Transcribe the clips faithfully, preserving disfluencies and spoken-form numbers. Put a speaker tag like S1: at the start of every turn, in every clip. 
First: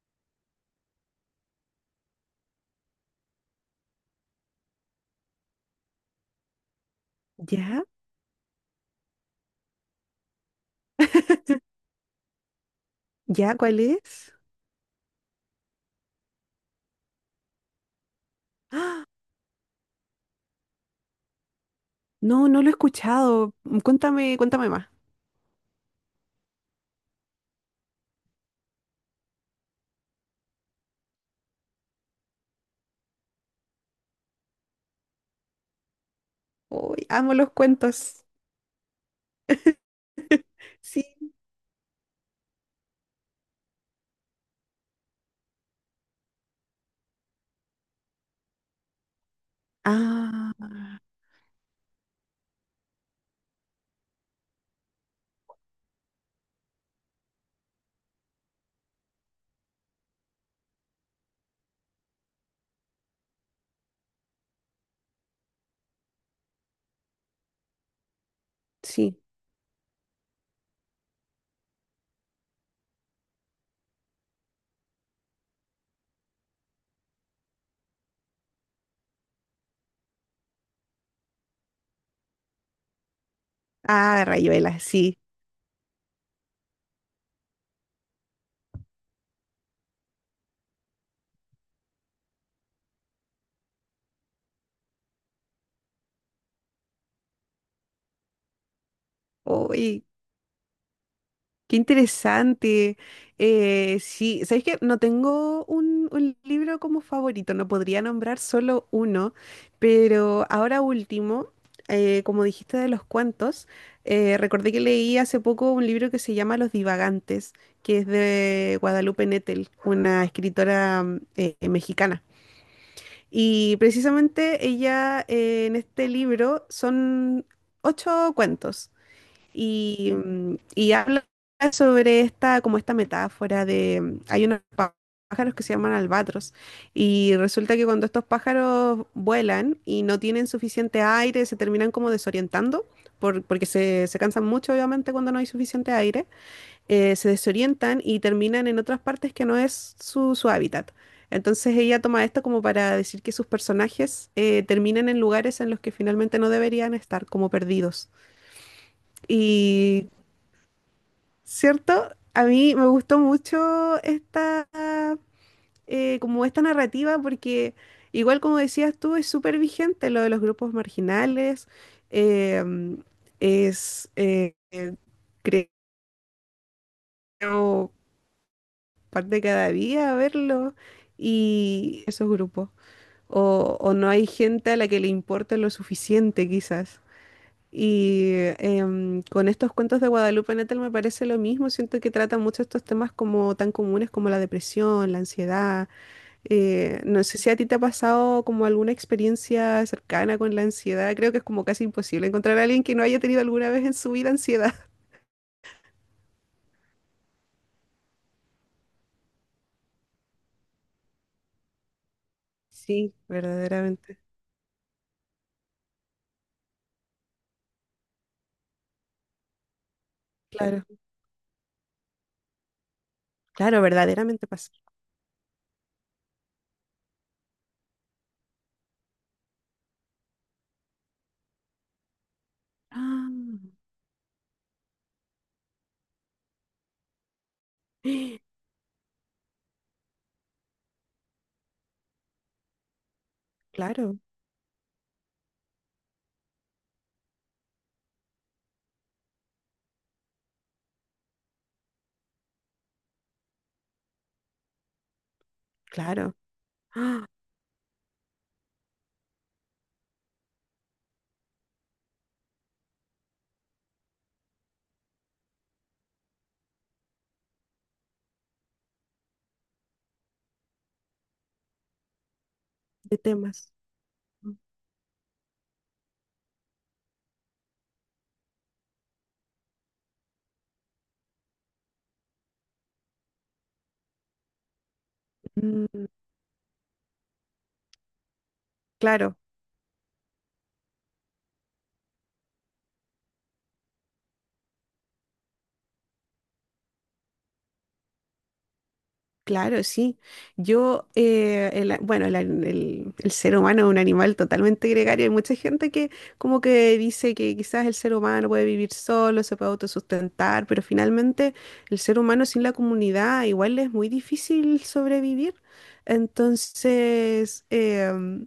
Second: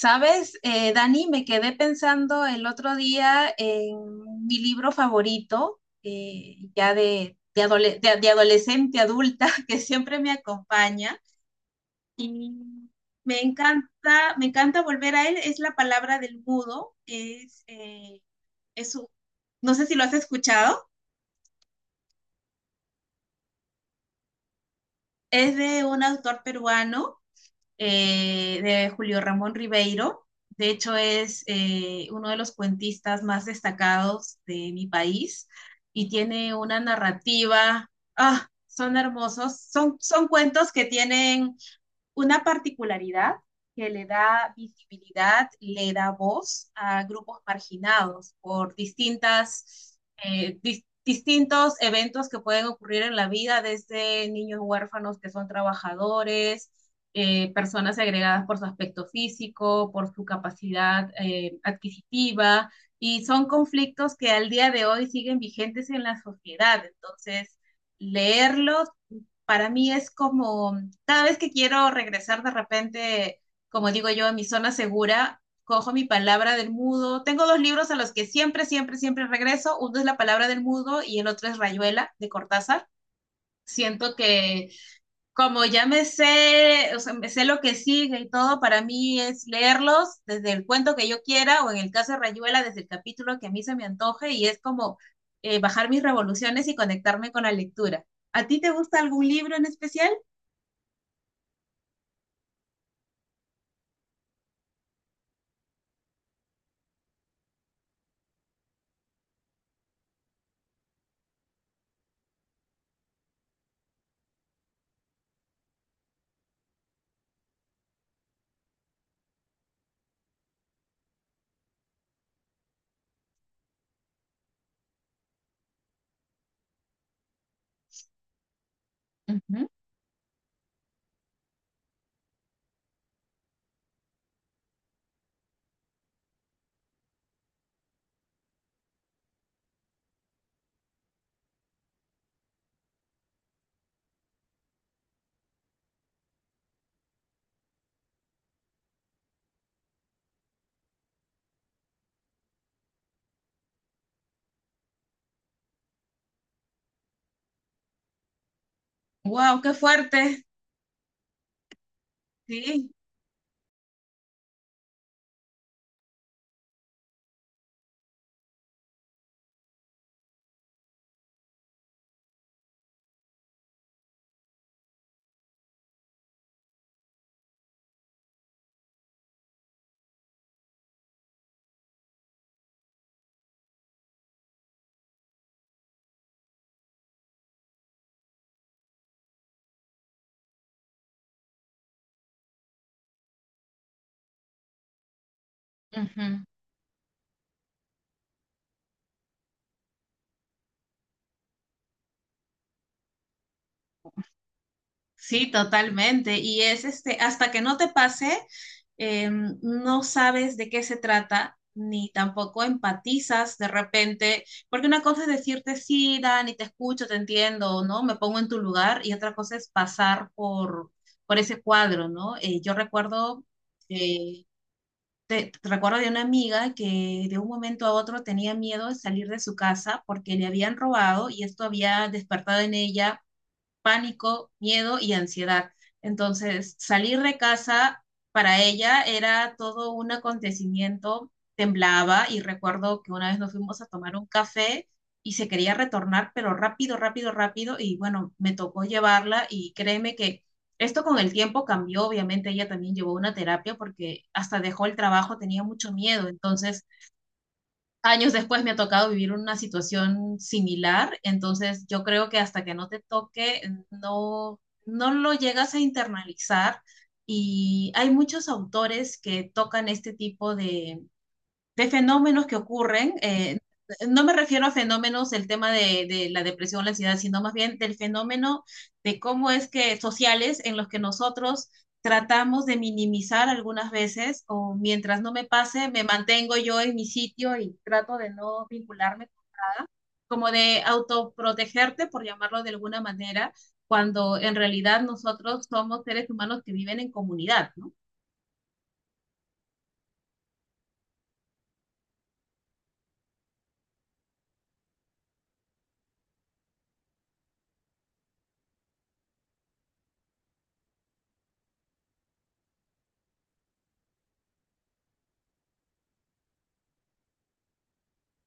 S1: Sabes, Eh, Dani, me quedé pensando el otro día en mi libro favorito, eh, ya de, de,
S2: ¿Ya?
S1: adole- de- de adolescente, adulta, que siempre me acompaña. Y me
S2: ¿Ya? ¿Cuál es?
S1: encanta, me encanta volver a él. Es La palabra del mudo. Es, eh, es
S2: ¡Ah!
S1: un- no sé si lo has escuchado.
S2: No, no lo he escuchado. Mm, cuéntame, cuéntame más.
S1: Es de un autor peruano, eh, de Julio Ramón Ribeiro. De hecho, es eh, uno de los cuentistas más destacados de mi país y tiene una
S2: Uy, amo los
S1: narrativa.
S2: cuentos.
S1: Ah, son hermosos. Son, son cuentos que
S2: Sí.
S1: tienen una particularidad que le da visibilidad, le da voz a grupos marginados por distintas, eh,
S2: Ah,
S1: dis- distintos eventos que pueden ocurrir en la vida, desde niños huérfanos que son trabajadores, eh, personas segregadas por su aspecto físico, por su capacidad eh, adquisitiva, y son conflictos que al día de hoy siguen vigentes en la sociedad. Entonces, leerlos
S2: sí.
S1: para mí es como cada vez que quiero regresar de repente, como digo yo, a mi zona segura, cojo mi palabra del mudo. Tengo dos libros a los que siempre, siempre, siempre regreso. Uno es La palabra del mudo y el otro es Rayuela de Cortázar. Siento
S2: Ah,
S1: que
S2: Rayuela, sí.
S1: como ya me sé, o sea, me sé lo que sigue y todo, para mí es leerlos desde el cuento que yo quiera o en el caso de Rayuela desde el capítulo que a mí se me antoje y es como eh, bajar mis revoluciones y conectarme con la lectura. ¿A ti te gusta algún libro en
S2: Uy,
S1: especial?
S2: qué interesante. Eh, sí, ¿sabéis que no tengo un, un libro como favorito? No podría nombrar solo uno, pero ahora último, eh, como dijiste de los cuentos, eh, recordé que leí hace poco un libro que se llama Los Divagantes, que es de Guadalupe Nettel, una escritora mm, eh, mexicana. Y precisamente ella eh, en este libro son ocho cuentos
S1: Ujú.
S2: y, mm, y habla sobre esta, como esta metáfora de, mm, hay unos pá- pájaros que se llaman albatros, y resulta que cuando estos pájaros vuelan y no tienen suficiente aire, se terminan como desorientando. Por- porque se, se cansan mucho, obviamente, cuando no hay suficiente aire, eh, se desorientan y terminan en otras partes que no es su, su hábitat. Entonces ella toma esto como para decir que sus personajes eh, terminan en lugares en los que finalmente no deberían estar, como perdidos.
S1: Wow, qué
S2: Y
S1: fuerte.
S2: ¿cierto? A mí me
S1: Sí,
S2: gustó mucho esta, eh, como esta narrativa porque, igual como decías tú, es súper vigente lo de los grupos marginales. eh, es, eh, eh, Creo, parte de cada día verlo y esos grupos. O, o no hay gente a la que le importa lo suficiente, quizás. Y em, con estos cuentos de Guadalupe Nettel me parece lo mismo, siento que tratan mucho estos temas como tan comunes como la depresión, la ansiedad.
S1: Ujú.
S2: Eh, no sé si a ti te ha pasado como alguna experiencia cercana con la ansiedad. Creo que es como casi imposible encontrar a alguien que no haya tenido alguna vez en su vida ansiedad.
S1: Sí, totalmente. Y es este, hasta que no te pase, em, no sabes de qué se trata, ni tampoco
S2: Sí,
S1: empatizas de
S2: verdaderamente.
S1: repente, porque una cosa es decirte sí, Dani, te escucho, te entiendo, ¿no? Me pongo en tu lugar, y otra cosa es pasar
S2: Claro,
S1: por, por ese cuadro, ¿no? Eh, yo recuerdo
S2: claro,
S1: eh,
S2: verdaderamente pasa.
S1: te, te recuerdo de una amiga que de un momento a otro tenía miedo de salir de su casa porque le habían robado y esto había despertado en ella
S2: Ah,
S1: pánico, miedo y ansiedad. Entonces, salir de casa para ella era todo un acontecimiento, temblaba y recuerdo que una vez nos fuimos a tomar
S2: claro,
S1: un café y se quería retornar, pero rápido, rápido, rápido y bueno, me tocó llevarla y créeme que esto con el tiempo cambió, obviamente ella también llevó una terapia porque hasta dejó el trabajo, tenía mucho miedo,
S2: claro.
S1: entonces
S2: Ah,
S1: años después me ha tocado vivir una situación similar, entonces yo creo que hasta que no te toque, no, no lo llegas a internalizar y hay muchos autores que tocan este tipo de, de fenómenos que ocurren,
S2: de
S1: eh,
S2: temas.
S1: no me refiero a fenómenos del tema de, de la depresión, la ansiedad, sino más bien del fenómeno de cómo es que sociales en los que nosotros tratamos de minimizar algunas veces o mientras no me pase, me
S2: Mm,
S1: mantengo yo en mi sitio y trato de no vincularme,
S2: claro.
S1: como de autoprotegerte, por llamarlo de alguna manera, cuando en realidad nosotros somos seres humanos que viven en comunidad, ¿no?
S2: Claro, sí. Yo, eh, el a- bueno, el, a- el- el ser humano es un animal totalmente gregario. Hay mucha gente que como que dice que quizás el ser humano puede vivir solo, se puede autosustentar, pero finalmente el ser humano sin la comunidad igual es muy difícil sobrevivir. Entonces, em,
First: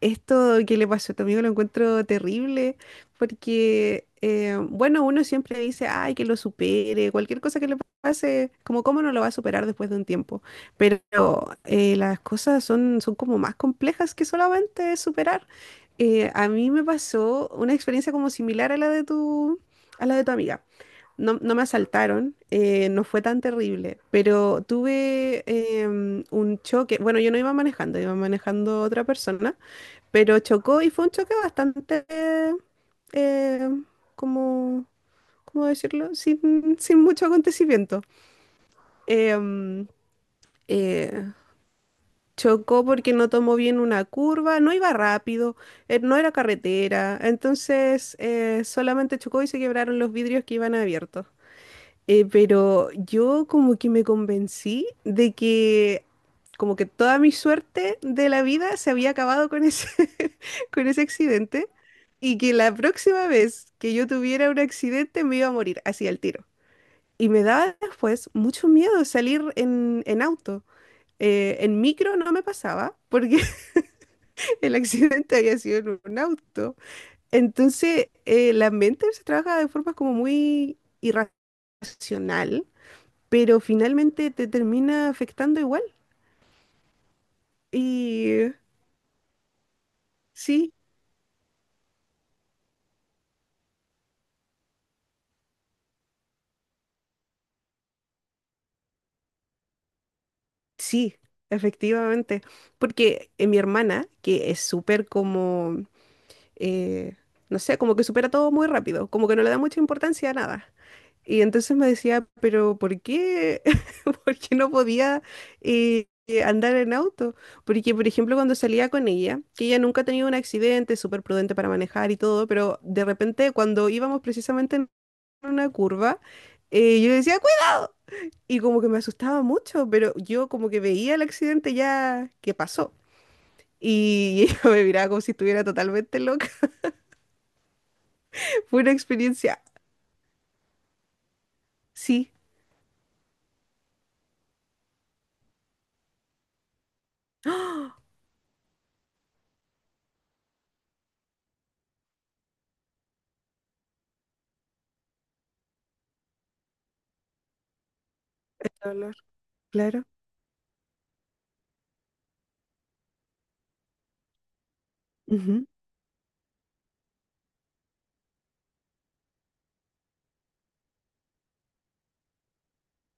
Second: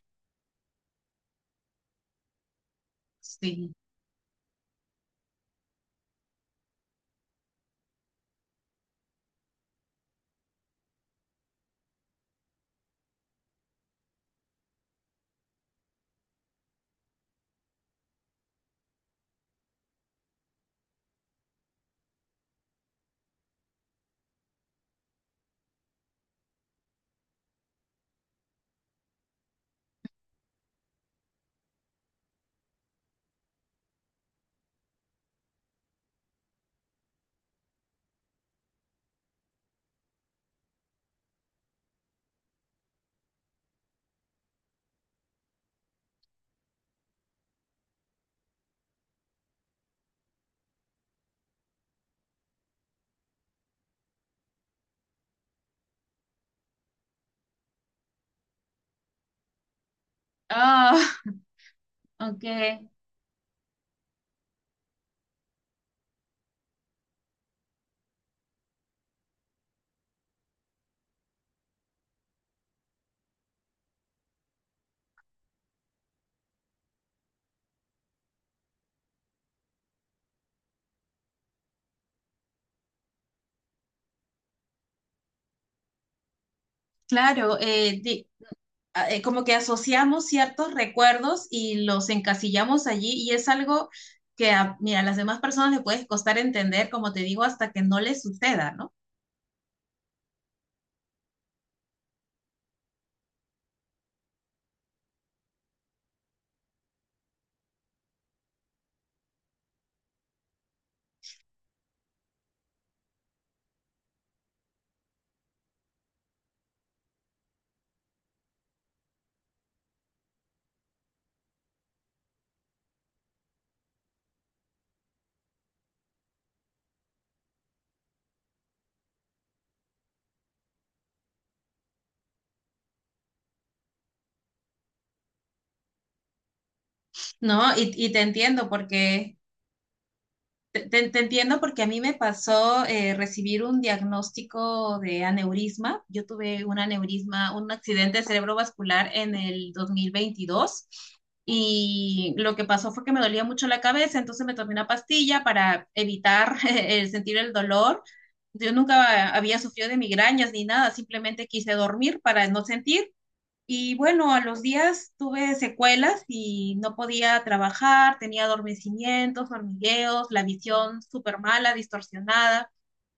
S2: esto que le pasó a tu amigo lo encuentro terrible,
S1: Sí.
S2: porque, eh, bueno, uno siempre dice, ay, que lo supere, cualquier cosa que le pase, como cómo no lo va a superar después de un tiempo. Pero eh, las cosas son, son como más complejas que solamente superar. Eh, a mí me pasó una experiencia como similar a la de tu, a la de tu amiga. No, no me asaltaron, eh, no fue tan terrible, pero tuve em, un choque. Bueno, yo no iba manejando, iba manejando otra persona, pero chocó y fue un choque bastante, eh, como, ¿cómo decirlo? Sin, sin mucho acontecimiento. Em, eh, Chocó porque no tomó bien una curva, no iba rápido, eh, no era carretera, entonces eh, solamente chocó y se quebraron los vidrios que iban abiertos. Eh, pero yo como que me convencí de que como que toda mi suerte de la vida se había acabado con ese, con ese
S1: Ah,
S2: accidente, y
S1: ok.
S2: que la próxima vez que yo tuviera un accidente me iba a morir así al tiro. Y me daba después mucho miedo salir en, en auto. Eh, en micro no me pasaba porque el accidente había sido en un auto. Entonces eh, la mente se trabaja de forma como muy irracional, pero finalmente te termina afectando igual.
S1: Claro, eh, di-
S2: Y eh,
S1: eh, como que asociamos
S2: sí,
S1: ciertos recuerdos y los encasillamos allí y es algo que a, mira, a las demás personas les puede costar entender, como te digo, hasta que no les suceda, ¿no?
S2: sí, efectivamente. Porque eh, mi hermana, que es súper como, eh, no sé, como que supera todo muy rápido, como que no le da mucha importancia a nada. Y entonces me decía, pero ¿por qué? ¿Por qué no podía eh, eh, andar en auto? Porque, por ejemplo, cuando salía con ella, que ella nunca ha tenido un accidente, súper prudente para manejar y todo, pero de repente cuando íbamos precisamente una curva, eh, yo decía, ¡cuidado! Y como que me asustaba mucho, pero yo como que veía el accidente ya que pasó. Y ella me miraba como si estuviera totalmente loca.
S1: ¿No? Y, y te entiendo
S2: Fue una
S1: porque
S2: experiencia,
S1: Te, te- entiendo porque a mí me
S2: sí.
S1: pasó eh, recibir un diagnóstico de aneurisma. Yo tuve un aneurisma, un
S2: ¡Ah!
S1: accidente cerebrovascular en el dos mil veintidós y lo que pasó fue que me dolía mucho la cabeza, entonces me tomé una pastilla para evitar el sentir el dolor.
S2: El
S1: Yo
S2: dolor,
S1: nunca había sufrido de
S2: claro.
S1: migrañas ni nada, simplemente quise dormir para no sentir y bueno, a los días tuve
S2: Ujú,
S1: secuelas y no podía trabajar, tenía adormecimientos, hormigueos, la visión súper mala, distorsionada.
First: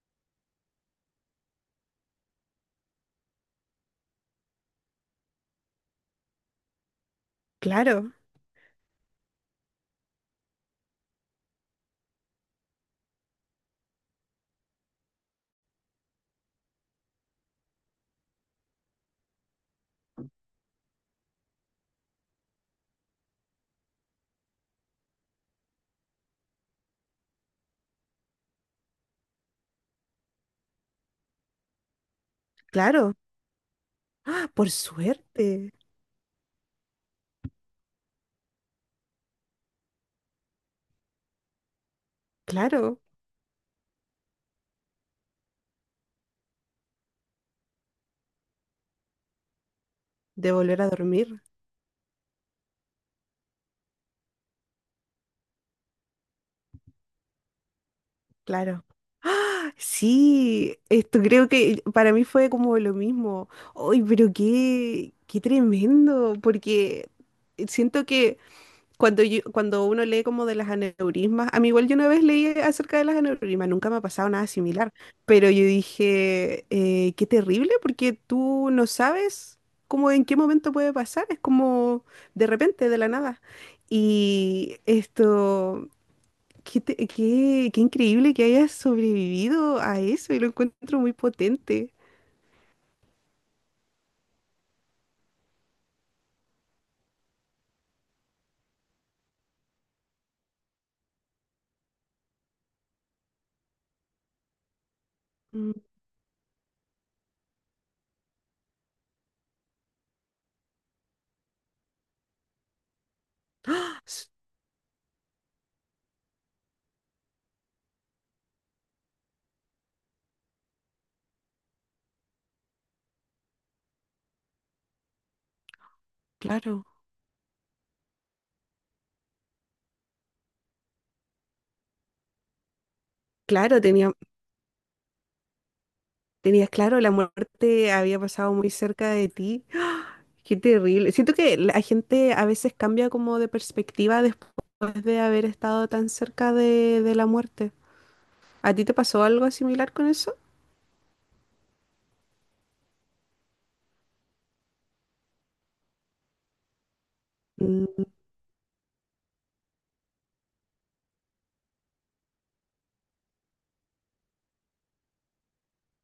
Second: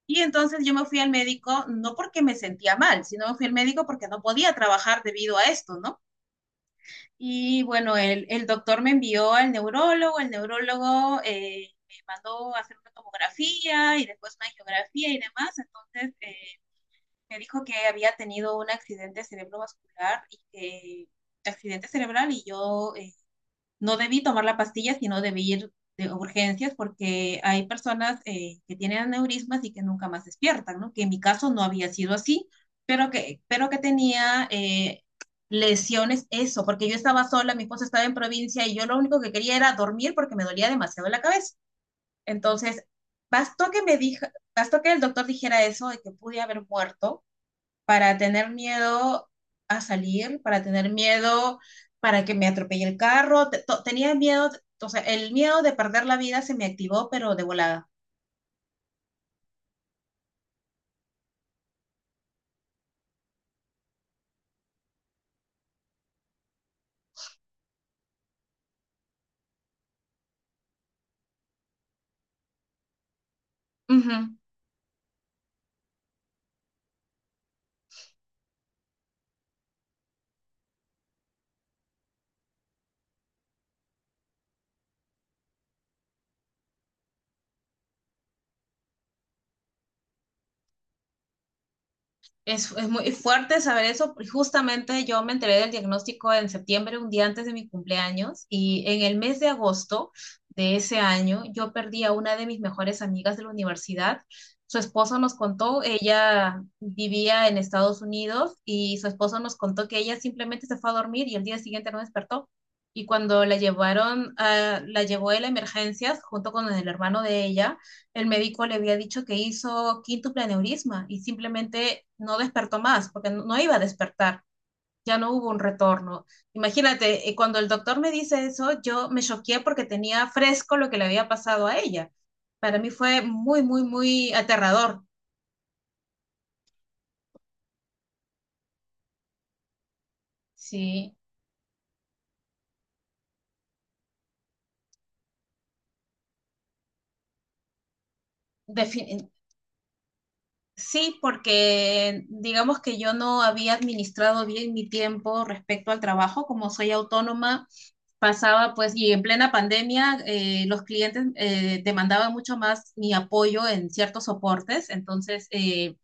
S1: Y entonces yo me fui al médico, no porque me sentía mal, sino me fui al médico porque no podía trabajar debido a esto, ¿no? Y bueno,
S2: claro,
S1: el, el doctor me envió al neurólogo, el neurólogo eh, me mandó a hacer una tomografía y después una angiografía y demás. Entonces, eh, me dijo que había tenido un accidente cerebrovascular y que accidente cerebral y yo, eh, no debí tomar la pastilla, sino debí ir de urgencias porque hay personas eh, que tienen aneurismas y que nunca más despiertan, ¿no? Que en mi caso no había sido así, pero
S2: claro.
S1: que, pero que tenía
S2: ¡Ah! Por
S1: eh,
S2: suerte,
S1: lesiones, eso, porque yo estaba sola, mi esposa estaba en provincia y yo lo único que quería era dormir porque me dolía demasiado la cabeza. Entonces,
S2: claro.
S1: bastó que me dijo, bastó que el doctor dijera eso de que pude haber muerto para tener miedo a salir,
S2: De
S1: para
S2: volver a
S1: tener
S2: dormir,
S1: miedo para que me atropelle el carro. Te- to- Tenía miedo, o sea, el miedo de perder la vida se me activó, pero de volada.
S2: claro. ¡Ah! Sí, esto creo que para mí fue como lo mismo. ¡Ay, pero qué, qué tremendo! Porque siento que Cuando, yo- cuando uno lee como de las aneurismas, a mí igual yo una vez leí acerca de las aneurismas, nunca me ha
S1: Ujú.
S2: pasado nada similar, pero yo dije, eh, qué terrible, porque tú no sabes cómo en qué momento puede pasar, es como de repente, de la nada. Y esto, qué, te- qué, qué increíble que hayas sobrevivido a eso, y lo encuentro muy potente.
S1: Es, es muy fuerte saber eso. Justamente yo me enteré del diagnóstico en septiembre, un día antes de mi cumpleaños, y en el mes de agosto de ese año yo perdí a una de mis mejores amigas de la universidad. Su esposo nos
S2: Mm,
S1: contó, ella vivía en Estados Unidos y su esposo nos contó que ella simplemente se fue a dormir y el día siguiente no despertó. Y cuando la
S2: s-
S1: llevaron, a- la llevó él a la emergencia junto con el hermano de ella, el médico le había dicho que hizo quíntuple aneurisma y simplemente no despertó más, porque no, no iba a despertar, ya no hubo un retorno.
S2: claro.
S1: Imagínate, eh, cuando el doctor me dice eso, yo me choqué porque tenía fresco lo que le había pasado a ella. Para mí fue muy,
S2: Claro,
S1: muy,
S2: tenía,
S1: muy aterrador.
S2: tenías claro, la muerte había pasado muy cerca de ti. Qué terrible.
S1: Sí.
S2: Siento que la gente a veces cambia como de perspectiva después de haber estado tan cerca de, de la muerte. ¿A ti te pasó
S1: Defin-
S2: algo similar con eso?
S1: sí, porque digamos que yo no había administrado bien mi tiempo respecto al trabajo, como soy autónoma
S2: Mm,
S1: pasaba pues, y en plena pandemia eh, los clientes eh, demandaban mucho más mi apoyo en ciertos soportes, entonces eh,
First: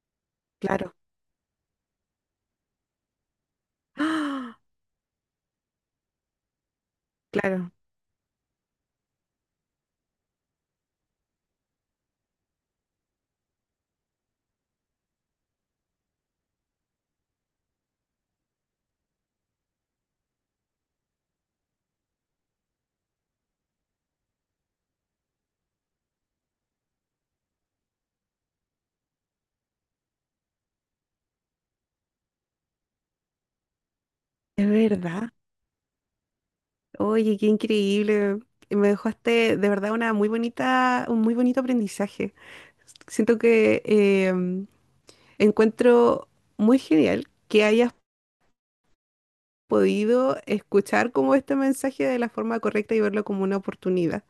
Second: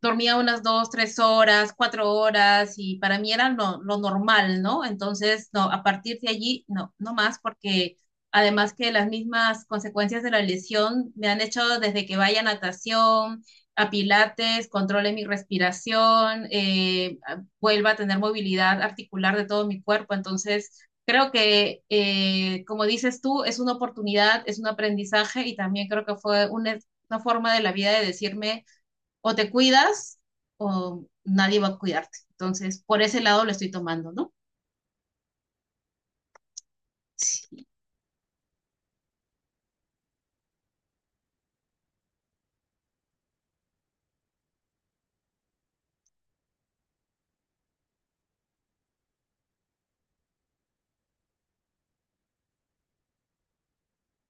S1: dormía unas dos,
S2: claro.
S1: tres horas, cuatro horas y para mí era lo, lo
S2: ¡Ah!
S1: normal, ¿no? Entonces, no, a partir de allí, no, no más
S2: Claro,
S1: porque además que las mismas consecuencias de la lesión me han hecho desde que vaya a natación, a pilates, controle mi respiración, eh, vuelva a tener movilidad articular de todo mi cuerpo. Entonces, creo que, eh, como dices tú, es una oportunidad, es un aprendizaje y también creo que fue una, una forma de la vida de decirme o te cuidas o nadie va a cuidarte. Entonces, por ese lado lo estoy tomando, ¿no?
S2: es verdad. Oye, qué
S1: Sí.
S2: increíble. Me dejaste de verdad una muy bonita, un muy bonito aprendizaje. Siento que eh, encuentro muy genial que hayas podido escuchar como este mensaje de la forma correcta y verlo como una oportunidad,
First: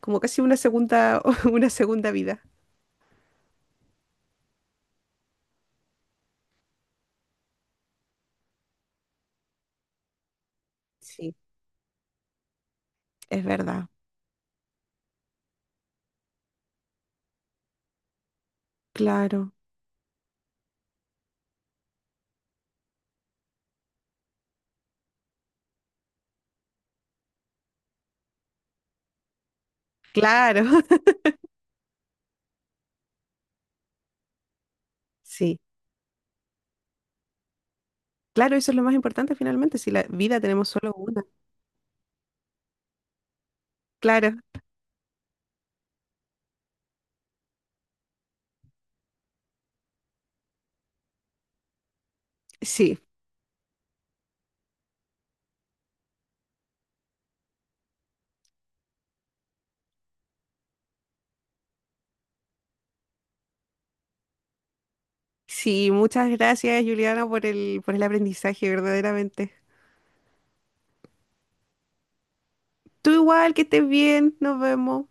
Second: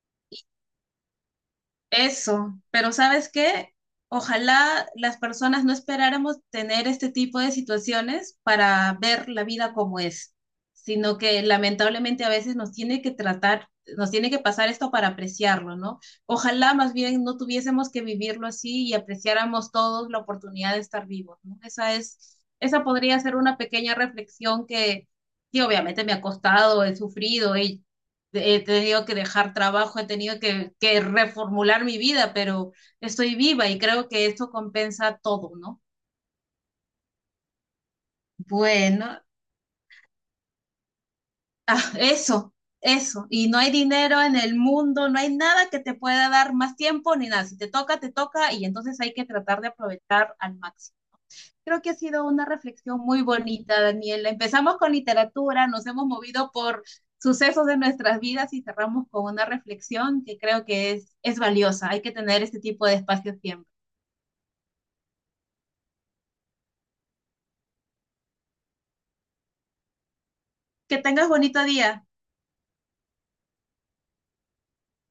S2: como casi una segunda, una segunda vida.
S1: Eso, pero ¿sabes qué? Ojalá las personas no esperáramos tener este tipo de situaciones para ver la vida como es, sino
S2: Sí,
S1: que lamentablemente a veces nos tiene que
S2: es
S1: tratar,
S2: verdad.
S1: nos tiene que pasar esto para apreciarlo, ¿no? Ojalá más bien no tuviésemos que vivirlo así y
S2: Claro,
S1: apreciáramos todos la oportunidad de estar vivos, ¿no? Esa es, esa podría ser una pequeña reflexión que, sí, obviamente me ha costado, he sufrido, he he tenido que dejar trabajo, he tenido que,
S2: claro.
S1: que reformular mi vida, pero estoy viva y creo que esto compensa todo,
S2: Sí,
S1: ¿no?
S2: claro, eso es lo más
S1: Bueno,
S2: importante finalmente, si la vida tenemos solo una.
S1: ah, eso, eso. Y no hay dinero en
S2: Claro,
S1: el mundo, no hay nada que te pueda dar más tiempo ni nada. Si te toca, te toca y entonces hay que tratar de aprovechar al máximo. Creo que ha sido una
S2: sí.
S1: reflexión muy bonita, Daniela. Empezamos con literatura, nos hemos movido por sucesos de nuestras vidas y cerramos con una reflexión que creo que es, es valiosa. Hay que tener este tipo de espacios siempre.
S2: Sí, muchas gracias, Juliana, por el, por el aprendizaje, verdaderamente.
S1: Que tengas bonito día.
S2: Tú igual, que estés bien, nos vemos.